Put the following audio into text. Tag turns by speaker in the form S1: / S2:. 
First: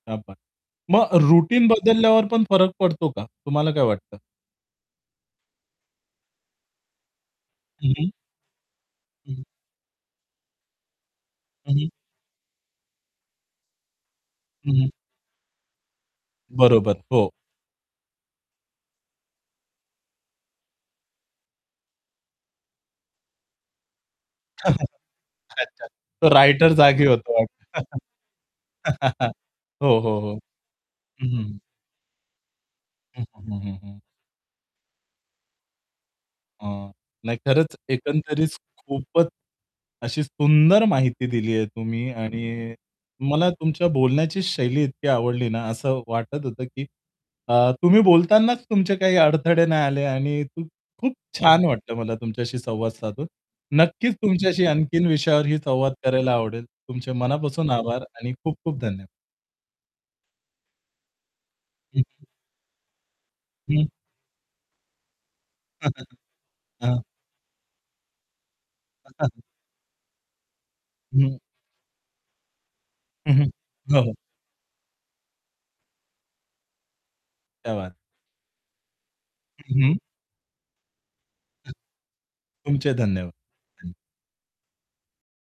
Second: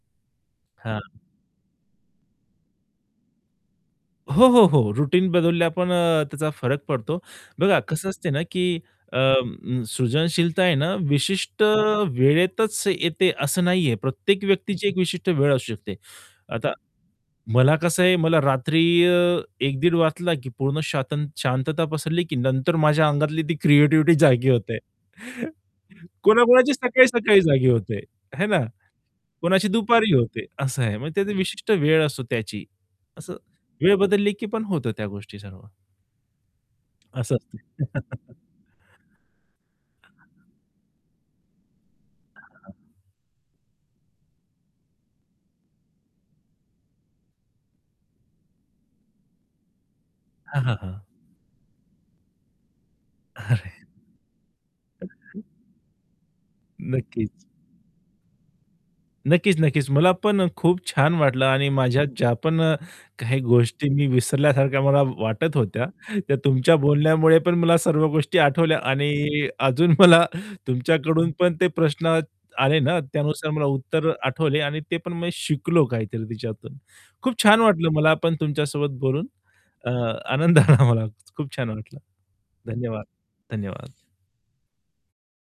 S1: क्या बात!
S2: हां.
S1: मग रुटीन बदलल्यावर पण फरक पडतो का? तुम्हाला काय वाटतं?
S2: हो, हो, हो. रुटीन बदलल्या पण अ, त्याचा फरक पडतो. बघा
S1: हं,
S2: कसं
S1: हं.
S2: असते ना की अ,
S1: हं, हं.
S2: सृजनशीलता आहे ना विशिष्ट
S1: हं, हं.
S2: वेळेतच येते असं नाही आहे, प्रत्येक
S1: हं,
S2: व्यक्तीची
S1: हं.
S2: एक विशिष्ट वेळ असू शकते. आता
S1: बरोबर, हो.
S2: मला कसं आहे मला रात्री अ, 1:00-1:30 वाजला, की पूर्ण स्वत शांतता पसरली, की नंतर माझ्या अंगातली ती क्रिएटिव्हिटी जागी होते.
S1: अच्छा तो रायटर
S2: कोणा-कोणाची
S1: जागी होतो
S2: सकाळी-सकाळी जागी
S1: वाटतं.
S2: होते, आहे ना? कोणाची
S1: हो,
S2: दुपारी
S1: हो, हो.
S2: होते असं आहे. म्हणजे
S1: हं,
S2: त्याची
S1: हं, हं.
S2: विशिष्ट वेळ असतो त्याची
S1: हं,
S2: असं
S1: हं, हं, हं,
S2: वेळ
S1: हं.
S2: बदलली, की पण होतो त्या गोष्टी सर्व.
S1: अ,
S2: असं
S1: नाही
S2: असतं.
S1: खरंच एकंदरीत खूपच अशी सुंदर माहिती दिली आहे तुम्ही आणि मला तुमच्या बोलण्याची शैली इतकी आवडली ना, असं वाटत होतं, की अ, तुम्ही बोलतानाच तुमचे काही अडथळे नाही आले आणि
S2: हां,
S1: खूप
S2: हां, हां.
S1: खूप छान वाटलं मला तुमच्याशी संवाद साधून.
S2: अरे.
S1: नक्कीच तुमच्याशी आणखीन विषयावरही संवाद करायला आवडेल. तुमचे
S2: नक्कीच.
S1: मनापासून आभार आणि खूप खूप धन्य
S2: नक्कीच-क्कीच. मला पण खूप छान वाटलं आणि
S1: हं,
S2: माझ्या
S1: हं.
S2: ज्या पण अ, काही
S1: हं.
S2: गोष्टी मी विसरल्यासारख्या मला वाटत होत्या त्या तुमच्या
S1: हां.
S2: बोलण्यामुळे पण मला सर्व गोष्टी आठवल्या आणि अजून मला तुमच्याकडून
S1: हं.
S2: पण ते प्रश्न आले ना
S1: हं, हं,
S2: त्यानुसार मला
S1: हो,
S2: उत्तर
S1: हो.
S2: आठवले आणि ते पण मी शिकलो काहीतरी तिच्यातून. खूप छान
S1: क्या बात
S2: वाटलं
S1: है.
S2: मला पण तुमच्यासोबत बोलून अ,
S1: हं.
S2: आनंद आला मला खूप छान वाटलं.
S1: तुमचेही
S2: धन्यवाद,
S1: धन्यवाद. धन्य
S2: धन्यवाद.